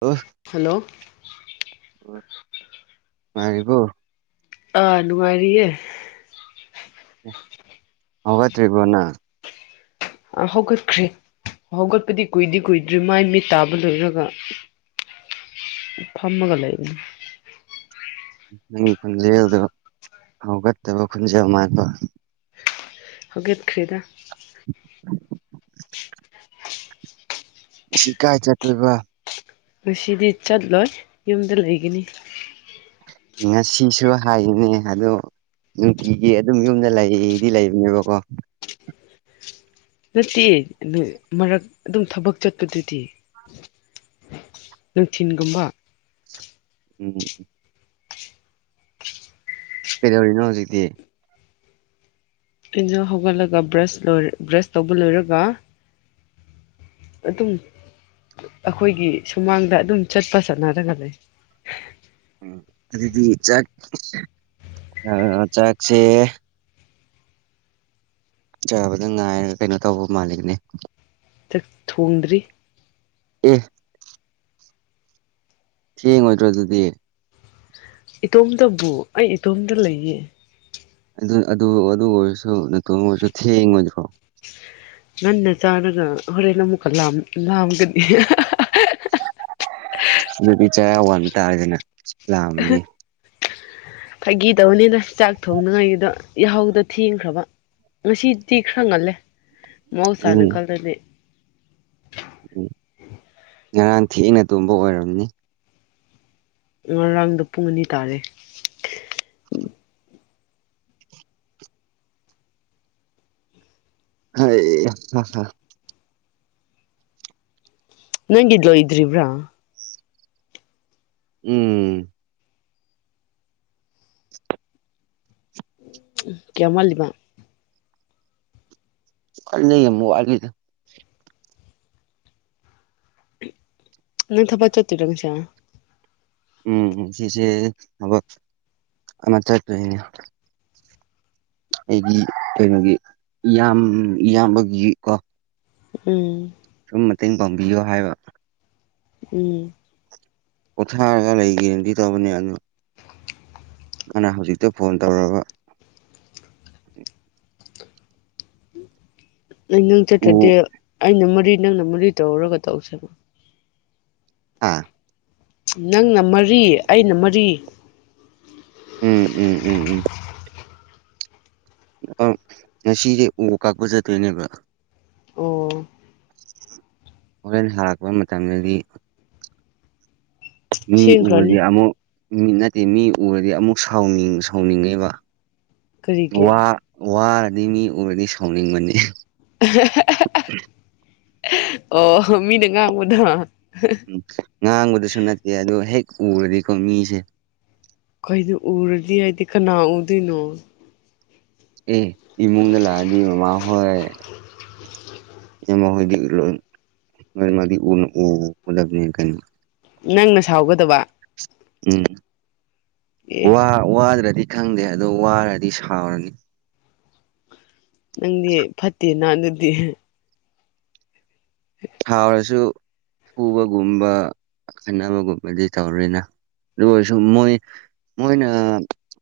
ꯑꯣ ꯍꯜꯂꯣ ꯃꯔꯔꯤꯕꯣ ꯑꯥ ꯅꯨꯡꯉꯥꯏꯔꯤꯌꯦ ꯍꯧꯒꯇꯔꯤꯒꯅ ꯍꯧꯒꯠꯈ꯭ꯔꯤ ꯍꯧꯒꯠꯄꯗꯤ ꯀꯨꯏꯗꯤ ꯀꯨꯏꯗ꯭ꯔꯤ ꯃꯥꯏ ꯃꯤꯠ ꯇꯥꯕ ꯂꯣꯏꯔꯒ ꯐꯃꯒ ꯂꯩꯅꯤ ꯅꯪꯒꯤ ꯈꯣꯟꯖꯦꯜꯗꯣ ꯍꯧꯒꯠꯇꯕ ꯈꯣꯟꯖꯦꯜ ꯃꯥꯟꯕꯥꯟꯕ ꯍꯧꯒꯦꯠꯈ꯭ꯔꯤꯦꯗ [inaudible] ꯁꯤ ꯀꯥꯏ ꯆꯠꯈꯣꯏꯕ ꯉꯁꯤꯗꯤ ꯆꯠꯂꯣꯏ ꯌꯨꯝꯗ ꯂꯩꯒꯅꯤ ꯉꯁꯤꯁꯨ ꯍꯥꯏꯅꯦ ꯑꯗꯣ ꯅꯨꯡꯇꯤꯒꯤ ꯑꯗꯨꯝ ꯌꯨꯝꯗ ꯂꯩꯗꯤ ꯂꯩꯕꯅꯦꯕꯀꯣ ꯅꯠꯇꯦ ꯃꯔꯛ ꯑꯗꯨꯝ ꯊꯕꯛ ꯆꯠꯄꯗꯨꯗꯤ ꯅꯨꯡꯊꯤꯟꯒꯨꯝꯕ ꯎꯝ ꯀꯩꯗꯧꯔꯤꯅꯣ ꯍꯧꯖꯤꯛꯇꯤ ꯑꯩꯅ ꯍꯧꯒꯠꯂꯒ ꯕ꯭ꯔꯁ ꯂꯔ ꯕ꯭ꯔꯁ ꯇꯧꯕ ꯂꯣꯏꯔꯒ ꯑꯗꯨꯝ ꯑꯩꯈꯣꯏꯒꯤ ꯁꯨꯃꯥꯡꯗ ꯑꯗꯨꯝ ꯆꯠꯄ ꯆꯠꯅꯔꯒ ꯂꯩ ꯎꯝ ꯑꯗꯨꯗꯤ ꯆꯥꯛ ꯆꯥꯛꯁꯦ ꯆꯥꯕꯗ ꯉꯥꯏꯔꯒ ꯀꯩꯅꯣ ꯇꯧꯕ ꯃꯥꯜꯂꯤꯒꯅꯦ ꯊꯣꯡꯗ꯭ꯔꯤ ꯑꯦ ꯊꯦꯡꯉꯣꯏꯗ꯭ꯔꯣ ꯑꯗꯨꯗꯤ ꯏꯇꯣꯝꯇꯕꯨ ꯑꯩ ꯏꯇꯣꯝꯗ ꯂꯩꯌꯦ ꯑꯗꯨ ꯑꯗꯨ ꯑꯣꯏꯔꯁꯨ ꯅꯇꯣꯟ ꯑꯣꯏꯔꯁꯨ ꯊꯦꯡꯉꯣꯏꯗ꯭ꯔꯣ ꯉꯟꯅ ꯆꯥꯔꯒ ꯍꯣꯔꯦꯟ ꯑꯃꯨꯛꯀ ꯂꯥꯝꯒꯗꯤ ꯑꯗꯨ ꯄ ꯆ ꯋꯥꯟ ꯇꯥꯔꯦꯅꯦ [unintelligible] ꯐꯥꯒꯤ ꯇꯧꯕꯅꯤꯅ ꯆꯥꯛ ꯊꯣꯡꯅꯉꯥꯏꯒꯤꯗ ꯌꯥꯍꯧꯗꯣ ꯊꯦꯡꯈ꯭ꯔꯕ ꯉꯁꯤꯗꯤ ꯈꯔ ꯉꯜꯂꯦ ꯎꯝ ꯃꯍꯧꯁꯥꯅꯀꯜꯗꯗꯤ ꯎꯝ ꯉꯔꯥꯡ ꯊꯦꯡꯅ ꯇꯨꯝꯕ ꯑꯣꯏꯔꯝꯅꯤ ꯉꯔꯥꯡꯗ ꯄꯨꯡ ꯑꯅꯤ ꯇꯥꯔꯦ ꯍ ꯍ ꯅꯪꯗꯂꯣ ꯏ꯭ꯔꯤꯕꯕ꯭ꯔꯥ ꯎꯝ ꯀꯌꯥꯃꯜꯂꯤꯕ ꯀꯨꯗ ꯅ ꯊ ꯄꯆꯠꯇꯔ ꯇꯪꯁ ꯎꯝ ꯁꯤꯁꯦ ꯊꯕꯛ ꯑꯃ ꯆꯠꯇꯣꯏꯅꯦ ꯑꯩꯗꯤ ꯀꯩꯅꯣꯒꯤ ꯏꯌꯥꯝ ꯏꯌꯥꯝꯕꯒꯤ ꯀꯣ ꯎꯝ ꯁꯨꯝ ꯃꯇꯦꯡ ꯄꯥꯡꯕꯤꯌꯣ ꯍꯥꯏꯕ ꯎꯝ ꯄꯣꯊꯥꯔꯒ ꯂꯩꯒꯔꯗꯤ ꯇꯧꯕꯅꯦ ꯑꯗꯨꯅ ꯅꯅ ꯍꯧꯖꯤꯛꯇ ꯐꯣꯟ ꯇꯧꯔꯕ ꯑꯩ ꯅꯪ ꯎ ꯆꯠꯀꯗꯤꯦ ꯑꯩꯅ ꯃꯔꯤ ꯅꯪꯅ ꯃꯔꯤ ꯇꯧꯔꯒ ꯇꯧꯁꯦꯕ ꯑꯥ ꯅꯪꯅ ꯃꯔꯤ ꯑꯩꯅ ꯃꯔꯤ ꯎꯝ ꯎꯝ ꯎꯝ ꯑ ꯉꯁꯤꯁꯦ ꯎ ꯀꯥꯛꯄ ꯆꯠꯇꯣꯏꯅꯦꯕ ꯑꯣ ꯍꯣꯔꯦꯟ ꯍꯔꯛꯄ ꯃꯇꯝꯗꯗꯤ ꯃꯤ ꯎꯗꯤ ꯁꯦꯝꯈ꯭ꯔꯅꯤ ꯌꯥꯝꯃꯣ ꯃꯤꯠ ꯅꯠꯇꯦ ꯃꯤ ꯎꯔꯗꯤ ꯑꯃꯨꯛ ꯁꯅꯤꯡ ꯁꯥꯎꯅꯤꯡꯉꯦꯕ ꯀꯔꯤꯒꯤ ꯋꯥ ꯋꯥꯔꯗꯤ ꯃꯤ ꯎꯔꯗꯤ ꯁꯥꯎꯅꯤꯡꯕꯅꯤ ꯑꯣ ꯃꯤꯅ ꯉꯥꯡꯕꯗ ꯎ ꯉꯥꯡꯕꯗꯁꯨ ꯅꯠꯇꯦ ꯑꯗꯣ ꯍꯦꯛ ꯎꯔꯗꯤꯀꯣ ꯃꯤꯁꯦ ꯀꯅꯣ ꯎꯔꯗꯤ ꯍꯥꯏꯗꯤ ꯀꯅꯥ ꯎꯗꯣꯏꯅꯣ ꯑꯦ ꯏꯃꯨꯡꯗ ꯂꯥꯛꯑꯗꯤ ꯃꯃꯥ ꯍꯣꯏ ꯌꯥꯝꯃꯣ ꯍꯗꯤꯣ ꯃꯥꯗꯤꯗꯅꯦ ꯀ ꯅꯪꯅ ꯁꯥꯎꯒꯗꯕ ꯎꯝ ꯑꯦ ꯋꯥꯗ꯭ꯔꯗꯤ ꯈꯪꯗꯦ ꯑꯗꯣ ꯋꯥꯔꯗꯤ ꯁꯥꯎꯔꯅꯤ ꯅꯪꯗꯤ ꯐꯠꯇꯦ ꯅ ꯑꯗꯨꯗꯤ ꯊꯥꯎꯔꯁꯨ ꯄꯨꯕꯒꯨꯝꯕ ꯈꯟꯅꯕꯒꯨꯝꯕꯗꯤ ꯇꯧꯔꯤꯅ ꯑꯗꯨꯒ ꯑꯣꯏꯔꯁꯨ ꯃꯣꯏ ꯃꯣꯏꯅ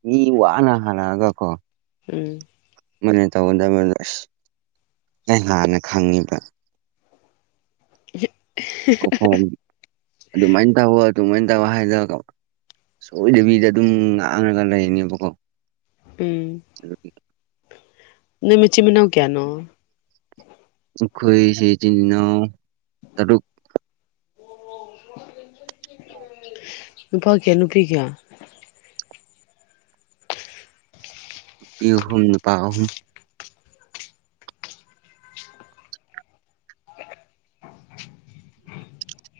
ꯃꯤ ꯋꯥꯅ ꯍꯜꯂꯛꯑꯒ ꯀꯣ ꯎꯝ ꯃꯅ ꯇꯧꯒꯗꯕꯗꯣ ꯑꯁ ꯑꯩ ꯍꯥꯟꯅ ꯈꯪꯉꯤꯕ ꯌ ꯑꯣ ꯐ ꯑꯗꯨꯃꯥꯏꯅ ꯇꯧꯋꯣ ꯑꯗꯨꯃꯥꯏꯅ ꯇꯧꯔ ꯍꯥꯏꯗꯔꯒ ꯁꯣꯏꯗꯕꯤꯗ ꯑꯗꯨꯝ ꯉꯥꯡꯉꯒ ꯂꯩꯅꯦꯕꯀꯣ ꯎꯝ [unintelligible] [unintelligible] ꯅ ꯃ ꯆꯤꯃꯤꯅꯥ ꯀꯌꯥꯅꯣ ꯈꯣꯏꯁꯤ ꯆꯤꯟꯅ ꯇꯣꯛ ꯅꯨꯄꯥ ꯀꯌꯥ ꯅꯨꯄꯤ ꯀꯌꯥ ꯅꯨꯄꯤ ꯑꯍꯨꯝ ꯅꯨꯄꯥ ꯑꯍꯨꯝ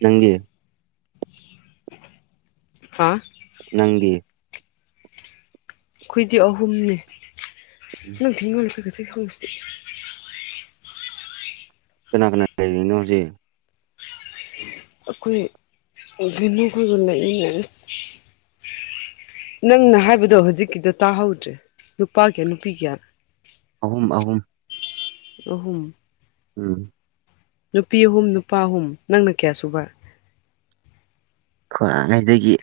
ꯆꯪꯒꯦ ꯍꯥꯥ ꯅꯪꯒꯤ ꯑꯩꯈꯣꯏꯗꯤ ꯑꯍꯨꯝꯅꯦ ꯎꯝ ꯅ ꯅꯪ ꯊꯤ ꯈꯣꯂꯀ ꯈꯪꯉꯁꯤꯦ ꯀꯅꯥ ꯀꯅꯥ ꯂꯩꯔꯤꯅꯣ ꯍꯧꯖꯤꯛ ꯑꯩꯈꯣꯏ ꯅꯨꯈꯣꯏꯒ ꯂꯩꯃꯤꯟꯅ ꯅꯪꯅ ꯍꯥꯏꯕꯗꯣ ꯍꯧꯖꯤꯛꯀꯤꯗ ꯇꯥꯍꯧꯗ꯭ꯔꯦ ꯅꯨꯄꯥ ꯀꯌꯥ ꯅꯨꯄꯤ ꯀꯌꯥ ꯑꯍꯨꯝ ꯑꯍꯨꯝ ꯔꯍꯨꯝ ꯎꯝ ꯅꯨꯄꯤ ꯑꯍꯨꯝ ꯅꯨꯄꯥ ꯑꯍꯨꯝ ꯅꯪꯅ ꯀꯌꯥ ꯁꯨꯕ ꯈ ꯉꯩꯗꯒꯤ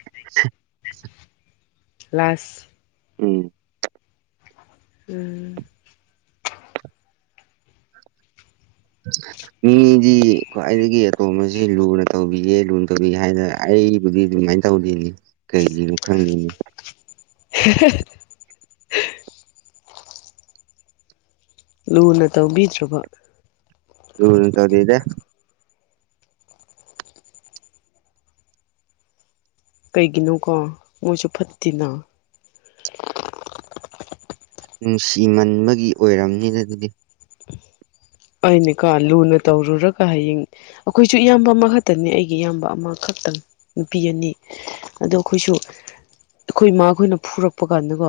ꯀ꯭ꯂꯥꯁ ꯎꯝ ꯎꯝ ꯎꯝ ꯃꯤꯗꯤ ꯈ꯭ꯋꯥꯏꯗꯒꯤ ꯑꯇꯣꯝꯕꯁꯤ ꯂꯨꯅ ꯇꯧꯕꯤꯌꯦ ꯂꯨꯅ ꯇꯧꯕꯤꯦ ꯍꯥꯏꯗꯅ ꯑꯩꯕꯨꯗꯤ ꯑꯗꯨꯃꯥꯏꯅ ꯇꯧꯔꯤꯅꯤ ꯀꯩꯒꯤꯅꯣ ꯈꯪꯉꯅꯤ ꯍ ꯂꯨꯅ ꯇꯧꯕꯤꯗ꯭ꯔꯕ ꯌ ꯏꯟ ꯆꯧꯗꯤ ꯏꯗꯦ ꯀꯩꯒꯤꯅꯣꯀꯣ ꯃꯣꯏꯁꯨ ꯐꯠꯇꯦꯅ ꯅꯨꯡꯁꯤꯃꯟꯕꯒꯤ ꯑꯣꯏꯔꯝꯅꯤꯅ ꯑꯗꯨꯗꯤ ꯑꯅꯤꯀꯣ ꯂꯨꯅ ꯇꯧꯔꯨꯔꯒ ꯍꯌꯦꯡ ꯑꯩꯈꯣꯏꯁꯨ ꯏꯌꯥꯝꯕ ꯑꯃꯈꯛꯇꯅꯤ ꯑꯩꯒꯤ ꯏꯌꯥꯝꯕ ꯑꯃꯈꯛꯇꯪ ꯅꯨꯄꯤ ꯑꯅꯤ ꯑꯗꯣ ꯑꯩꯈꯣꯏꯁꯨ ꯑꯩꯈꯣꯏ ꯏꯃꯥꯈꯣꯏꯅ ꯐꯨꯔꯛꯄ ꯀꯥꯟꯗꯀꯣ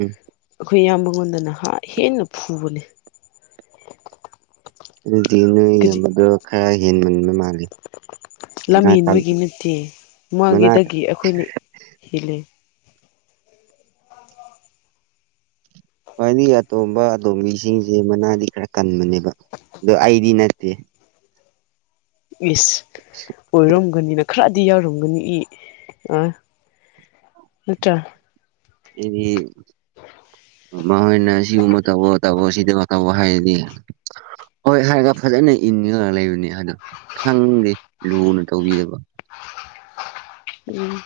ꯎꯝ ꯏꯌꯥꯝꯕꯉꯣꯟꯗꯅ ꯍ ꯍꯦꯟꯅ ꯐꯨꯕꯅꯦ ꯑꯗꯨꯗꯤ ꯅꯣꯏ ꯀꯔꯤ ꯏꯌꯥꯝꯕꯗꯣ ꯈꯔ ꯍꯦꯟꯃꯟꯕ ꯃꯥꯜꯂꯦ ꯂꯝ ꯍꯦꯟꯕꯒꯤ ꯅꯠꯇꯦ ꯃꯅꯥ ꯃꯥꯉꯦꯗꯒꯤ ꯑꯩꯈꯣꯏꯅ ꯍꯦꯜꯜꯂꯤ ꯈ꯭ꯋꯥꯏꯗꯤ ꯑꯇꯣꯝꯕ ꯑꯇꯣꯝꯕꯤꯁꯤꯡꯁꯦ ꯃꯅꯥꯗꯤ ꯈꯔ ꯀꯟꯕꯅꯦꯕ ꯑꯗꯣ ꯑꯩꯗꯤ ꯅꯠꯇꯦ ꯏꯁ ꯑꯣꯏꯔꯝ ꯒꯅꯤꯅ ꯈꯔꯗꯤ ꯌꯥꯎꯔꯝꯒꯅꯤ ꯏ ꯑ ꯅꯠꯇ꯭ꯔ ꯑꯩꯗꯤ ꯃꯈꯣꯏꯅ ꯁꯤꯒꯨꯝꯕ ꯇꯧꯧꯕꯣ ꯇꯧꯧꯕ ꯁꯤꯗ ꯇꯧꯕ ꯍꯥꯏꯔꯗꯤ ꯍꯣꯏ ꯍꯥꯏꯔꯒ ꯐꯖꯅ ꯏꯟꯉꯒ ꯂꯩꯕꯅꯦ ꯑꯅ ꯁꯪꯗꯤꯦ ꯂꯨꯅ ꯇꯧꯕꯤꯗꯕ ꯎꯝ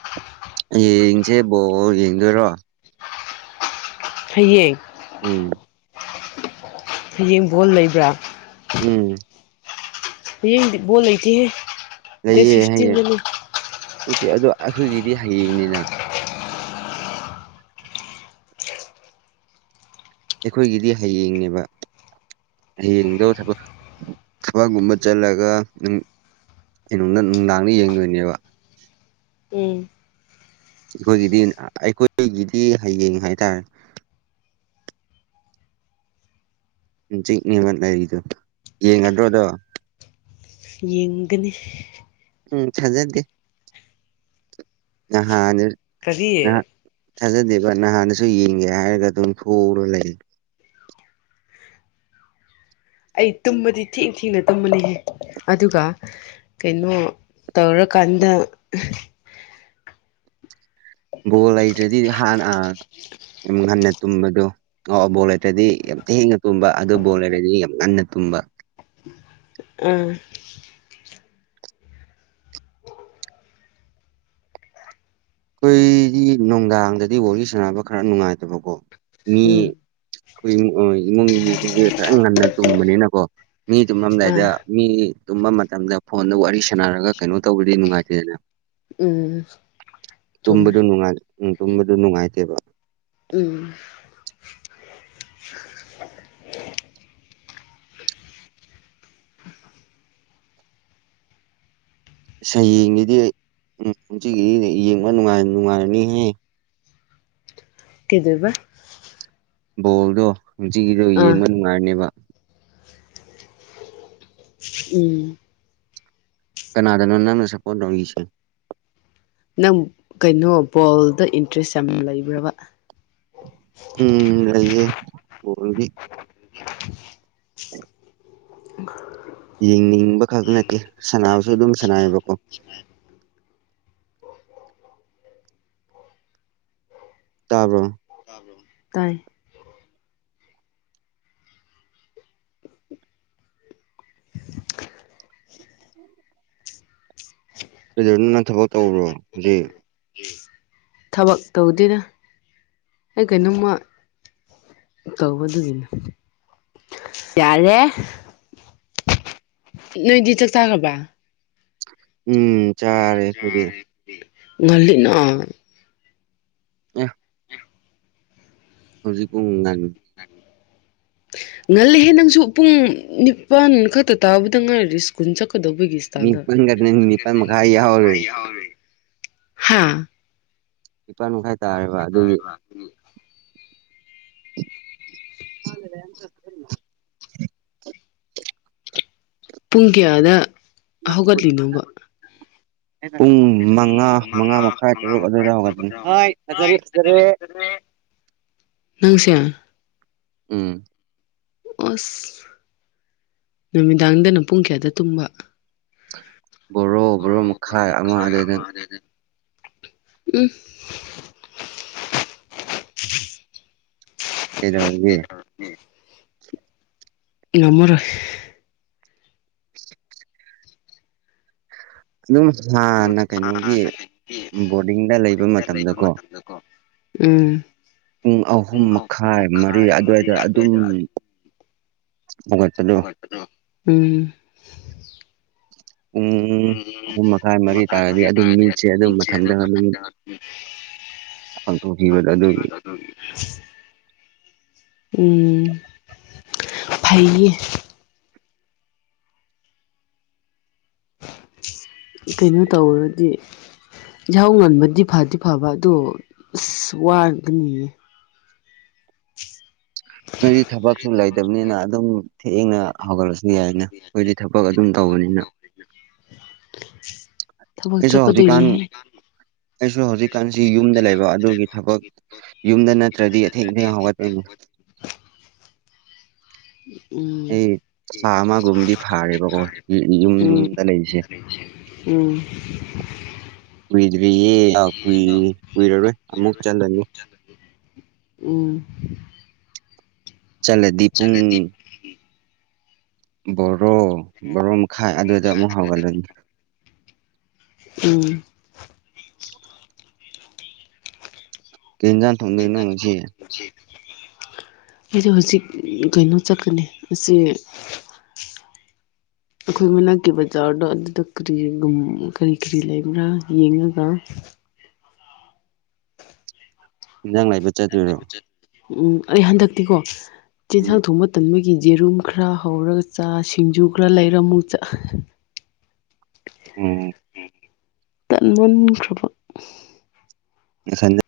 ꯌꯦꯌꯦꯡꯁꯦꯕꯣ ꯌꯦꯡꯗꯣꯏꯔꯣ ꯍꯩꯌꯦ ꯎꯝ ꯍꯌꯦꯡꯕꯣꯜ ꯂꯩꯕ꯭ꯔꯥ ꯎꯝ ꯍꯌꯦꯗꯤ ꯕꫭꯜ ꯂꯩꯇꯦꯍꯦ ꯗꯦꯠ ꯂꯩꯌꯦ ꯍꯌꯦꯡ ꯐꯤꯐꯇꯤꯟꯗꯅꯤ ꯅꯠꯇ ꯑꯗꯣ ꯑꯩꯈꯣꯏꯒꯤꯗꯤ ꯍꯌꯦꯡꯅꯤꯅ ꯑꯩꯈꯣꯏꯒꯤꯗꯤ ꯍꯌꯦꯡꯅꯦꯕ ꯍꯌꯦꯡꯗꫭ ꯊꯕꯛ ꯊꯕꯛꯀꯨꯝꯕ ꯆꯠꯂꯒ ꯑꯩꯅꯨꯡꯗ ꯅꯨꯡꯗꯥꯡꯅ ꯌꯦꯡꯗꯣꯏꯅꯦꯕ ꯎꯝ ꯑꯩꯈꯣꯏꯒꯤꯗꯤ ꯑꯩꯈꯣꯏꯒꯤꯗꯤ ꯍꯌꯦꯡ ꯍꯥꯏꯇꯥꯔꯦ ꯍꯪꯆꯤꯛꯅꯤꯡꯕ ꯂꯩꯔꯤꯗꯨ ꯌꯦꯡꯒꯗ꯭ꯔꯣꯗꯣ ꯌꯦꯡꯒꯅꯤ ꯎꯝ ꯊꯥꯖꯗꯦ ꯅꯍꯥꯟ ꯀꯔꯤ ꯅꯍꯥꯟ ꯊꯥꯖꯗꯦꯕ ꯅꯍꯥꯟꯗꯁꯨ ꯌꯦꯡꯒꯦ ꯍꯥꯏꯔꯒ ꯑꯗꯨꯝ [unintelligible] ꯂꯩ ꯑꯩ ꯇꯨꯝꯕꯗꯤ ꯊꯦꯡ ꯊꯦꯡꯅ ꯇꯨꯝꯃꯅꯤꯍꯦ ꯑꯗꯨꯒ ꯀꯩꯅꯣ ꯇꯧꯔꯀꯥꯟꯗ ꯕꯣꯜ ꯂꯩꯗ꯭ꯔꯗꯤ ꯍꯥꯟ ꯑ ꯉꯟꯅ ꯇꯨꯝꯕꯗꯣ ꯑꯣ ꯕꯣꯜ ꯂꯩꯇ꯭ꯔꯗꯤ ꯌꯥꯝ ꯊꯦꯡꯅ ꯇꯨꯝꯕ ꯑꯗꯨ ꯕꯣꯜ ꯂꯩꯔꯗꯤ ꯌꯥꯝ ꯉꯟꯅ ꯇꯨꯝꯕ ꯑꯥ ꯑꯩꯈꯣꯏꯗꯤ ꯅꯨꯡꯗꯥꯡꯗꯗꯤ ꯋꯥꯔꯤꯒꯤ ꯁꯥꯟꯅꯕ ꯈꯔ ꯅꯨꯡꯉꯥꯏꯇꯕꯀꯣ ꯃꯤ ꯎꯝ ꯑꯩꯈꯣꯏ ꯏꯃꯨꯡꯒꯤ ꯃꯤꯁꯤꯡꯁꯦ ꯈꯔ ꯉꯟꯅ ꯇꯨꯝꯕꯅꯤꯅꯀꯣ ꯃꯤ ꯑꯥ ꯇꯨꯝꯃꯝꯗꯥꯏꯗ ꯃꯤ ꯇꯨꯝꯕ ꯃꯇꯝꯗ ꯐꯣꯟꯗ ꯋꯥꯔꯤ ꯁꯥꯟꯅꯔꯒ ꯀꯩꯅꯣ ꯇꯧꯕꯗꯤ ꯅꯨꯡꯉꯥꯏꯇꯦꯗꯅ ꯎꯝ ꯆꯨꯝꯃꯦ ꯇꯨꯝꯕꯗꯨ ꯅꯨꯡꯉꯥꯏ ꯎꯝ ꯇꯨꯝꯕꯗꯨ ꯅꯨꯡꯉꯥꯏꯇꯦꯕ ꯎꯝ ꯁꯌꯦꯡꯒꯤꯗꯤ ꯎꯝ ꯄꯨꯨꯝꯁꯤꯒꯤꯗꯤ ꯌꯦꯡꯕ ꯅꯨꯉꯥꯏ ꯅꯨꯡꯉꯥꯏꯔꯅꯤꯍꯦ ꯀꯗꯣꯏꯕ ꯕꯣꯜꯗꯣ ꯉꯁꯤꯒꯤꯗꯣ ꯑꯥ ꯌꯦꯡꯕ ꯅꯨꯡꯉꯥꯏꯔꯅꯦꯕ ꯎꯝ ꯀꯅꯥꯗꯅꫭ ꯅꯪꯅ ꯁꯄꯣꯠ ꯇꯧꯏꯁꯦ ꯅꯪ ꯀꯩꯅꯣ ꯕꯣꯜꯗ ꯏꯟꯇꯔꯦꯁ ꯌꯥꯝ ꯂꯩꯕ꯭ꯔꯕ ꯎꯝ ꯂꯩꯌꯦ ꯕꫭꯜꯗꯤ [unintelligible] [unintelligible] ꯌꯦꯡꯅꯤꯡꯕ ꯈꯛꯇ ꯅꯠꯇꯦ ꯁꯅꯕꯁꯨ ꯑꯗꯨꯝ ꯁꯅꯥꯏꯕꯀꯣ ꯇꯥꯕ꯭ꯔꯣ ꯇꯥꯕ꯭ꯔꫭ ꯀꯥꯏ ꯀꯗꯅ ꯊꯕꯛ ꯇꯧ꯭ꯔꯣ ꯍꯧꯖꯤꯛ ꯊꯕꯛ ꯇꯧꯗꯅ ꯑꯩ ꯀꯩꯅꯣꯃ ꯇꯗꯨꯒꯤꯅꯦ ꯌꯥꯔꯦ ꯅꯣꯏꯗꯤ ꯆꯥꯛ ꯆꯥꯈ꯭ꯔꯕ꯭ꯔ ꯎꯝ ꯆꯥꯔꯦꯈꯣꯏꯗꯤ ꯉꯂꯤ ꯅ ꯑꯦ ꯍꯧꯖꯤꯛ [unintelligible] ꯉꯜꯂꯤꯍꯦ ꯅꯪꯁꯨ ꯄꯨꯡ ꯅꯤꯄꯥꯟ ꯈꯛꯇ ꯇꯥꯕꯗ ꯉꯥꯏꯔꯤ ꯀꯨꯟ ꯆꯠꯀꯗꯕꯩ ꯏꯁ꯭ꯇꯥꯏꯜꯗ ꯅꯤꯄꯥꯟꯒꯅꯤ ꯅꯤꯄꯥꯟ ꯃꯈꯥꯏ ꯌꯥꯎꯔꯦ [unintelligible] ꯍꯥ [unintelligible] ꯑꯗꯨꯒꯤ [unintelligible] [unintelligible] ꯄꯨꯡ ꯀꯌꯥꯗ ꯍꯧꯒꯠꯂꯤꯅꯣꯕ ꯄꯨꯡ ꯃꯉꯥ ꯃꯉꯥ ꯃꯈꯥꯏ ꯇꯔꯨꯛ ꯑꯗꯨꯋꯥꯏꯗ ꯍꯧꯒꯅꯤ ꯐ ꯐꯖꯦ ꯅꯪꯁꯦ ꯎꯝ ꯑꯁ ꯅꯨꯃꯤꯗꯥꯡꯗꯅ ꯄꯨꯡ ꯀꯌꯥꯗ ꯇꯨꯝꯕ ꯕꯣꯔꯣ ꯕꯣꯔꯣ ꯃꯈꯥꯏ ꯑꯃ ꯑꯗꯨꯗꯩꯗ ꯎꯝ [unintelligible] ꯀꯩꯗꯧꯔꯒ ꯅꯃꯔ [unintelligible] ꯑꯗꯨꯝ ꯍꯥꯟꯅ ꯀꯩꯅꯣꯒꯤ ꯕꯣꯔꯗꯤꯡꯗ ꯂꯩꯕ ꯃꯇꯝꯗꯀꯣ ꯎꯝ ꯄꯨꯡ ꯑꯍꯨꯝ ꯃꯈꯥꯏ ꯃꯔꯤ ꯑꯗꯨꯋꯥꯏꯗ ꯑꯗꯨꯝ ꯄꯨꯒꯠꯄꯗꯨꯣ ꯎꯝ ꯄꯨꯡ ꯎꯝ ꯑꯍꯨꯝ ꯃꯈꯥꯏ ꯎꯝ ꯃꯔꯤ ꯇꯥꯔꯗꯤ ꯃꯈꯊꯥꯟ ꯑꯗꯨꯝ ꯃꯤꯠꯁꯦ ꯑꯗꯨꯝ ꯇꯗꯤꯁꯦ ꯑꯗꯨ ꯃꯊꯟꯇ ꯃꯊ ꯎ ꯑ ꯇꯨꯡ ꯐꯤꯕꯦꯗꯗꯦꯔꯤ ꯎꯝ ꯐꯩꯌꯦ ꯀꯩꯅꯣ ꯇꯧꯔꯗꯤ ꯏꯍꯧ ꯉꯟꯕꯗꯤ ꯐꯗꯤ ꯐꯕ ꯑꯗꯣ ꯑꯁ ꯋꯥꯒꯅꯤꯌꯦ ꯅꯗꯤ ꯊꯕꯛꯁꯨ ꯂꯩꯇꯕꯅꯤꯅ ꯑꯗꯨꯝ ꯊꯦꯡꯅ ꯍꯧꯒꯠꯂꯁꯨ ꯌꯥꯏꯅ ꯑꯩꯈꯣꯏꯗꯤ ꯊꯕꯛ ꯑꯗꯨꯝ ꯇꯧꯕꯅꯤꯅ [unintelligible] ꯑꯩꯁꯨ ꯍꯧꯖꯤꯛꯀꯥꯟ ꯆꯠꯀꯗꯣꯏꯅꯦꯍꯦ ꯑꯩꯁꯨ ꯍꯧꯖꯤꯛꯀꯥꯟꯁꯤ ꯌꯨꯝꯗ ꯂꯩꯕ ꯑꯗꯨꯒꯤ ꯊꯕꯛ ꯌꯨꯝꯗ ꯅꯠꯇ꯭ꯔꯗꯤ ꯑꯊꯦꯡ ꯏꯊꯦꯡ ꯍꯧꯒꯠꯇꯣꯏꯅꯤ ꯎꯝ ꯑꯦ ꯆꯥꯃꯥꯒꯨꯝꯨꯝꯗꯤ ꯐꯥꯔꯔꯤꯕ ꯀꯣ ꯎꯝ ꯌꯨꯝ ꯎꯝ ꯌꯨꯝꯗ ꯂꯩꯁꯦ ꯎꯝ ꯀꯨꯏꯗ꯭ꯔꯤꯌꯦ ꯀꯨꯏ ꯀꯨꯏꯔꯔꯣꯏ ꯑꯃꯨꯛ ꯆꯟꯗꯅꯤ ꯎꯝ ꯆꯂꯦꯗꯤ ꯄꯨꯡ ꯕꯣꯔꯣ ꯕꯣꯔꯣ ꯃꯈꯥꯏ ꯑꯗꯨꯗ ꯑꯃꯨꯛ ꯍꯧꯒꯠꯂꯅꯤ ꯎꯝ ꯀꯤꯟꯖꯥꯟ [unintelligible] ꯑꯩꯁ ꯍꯧꯖꯤꯛ ꯀꯩꯅꯣ ꯆꯠꯀꯅꯤ ꯑꯁꯤ ꯑꯩꯈꯣꯏ ꯃꯅꯥꯛꯀꯤ ꯕꯖꯥꯔꯗꯣ ꯑꯗꯨꯗ ꯀꯔꯤꯒꯨꯝ ꯀꯔꯤ ꯀꯔꯤ ꯂꯩꯕ꯭ꯔꯥ ꯌꯦꯡꯉꯒ ꯌꯦꯟꯖꯥꯡ ꯂꯩꯕ ꯆꯠꯇꯣꯏꯔꯣ ꯎꯝ ꯑꯩ ꯍꯟꯗꯛꯇꯤꯀꯣ ꯆꯤꯟꯖꯥꯡ ꯊꯣꯡꯕ ꯇꯟꯕꯒꯤ ꯌꯦꯔꯨꯝ ꯈꯔ ꯍꯧꯔꯒ ꯆꯥ ꯁꯤꯡꯖꯨ ꯈꯔ ꯂꯩꯔ ꯃꯨ ꯆꯥ [unintelligible] ꯑꯣ ꯇꯟꯃꯟꯈ꯭ꯔꯕ ꯅꯊꯟꯗ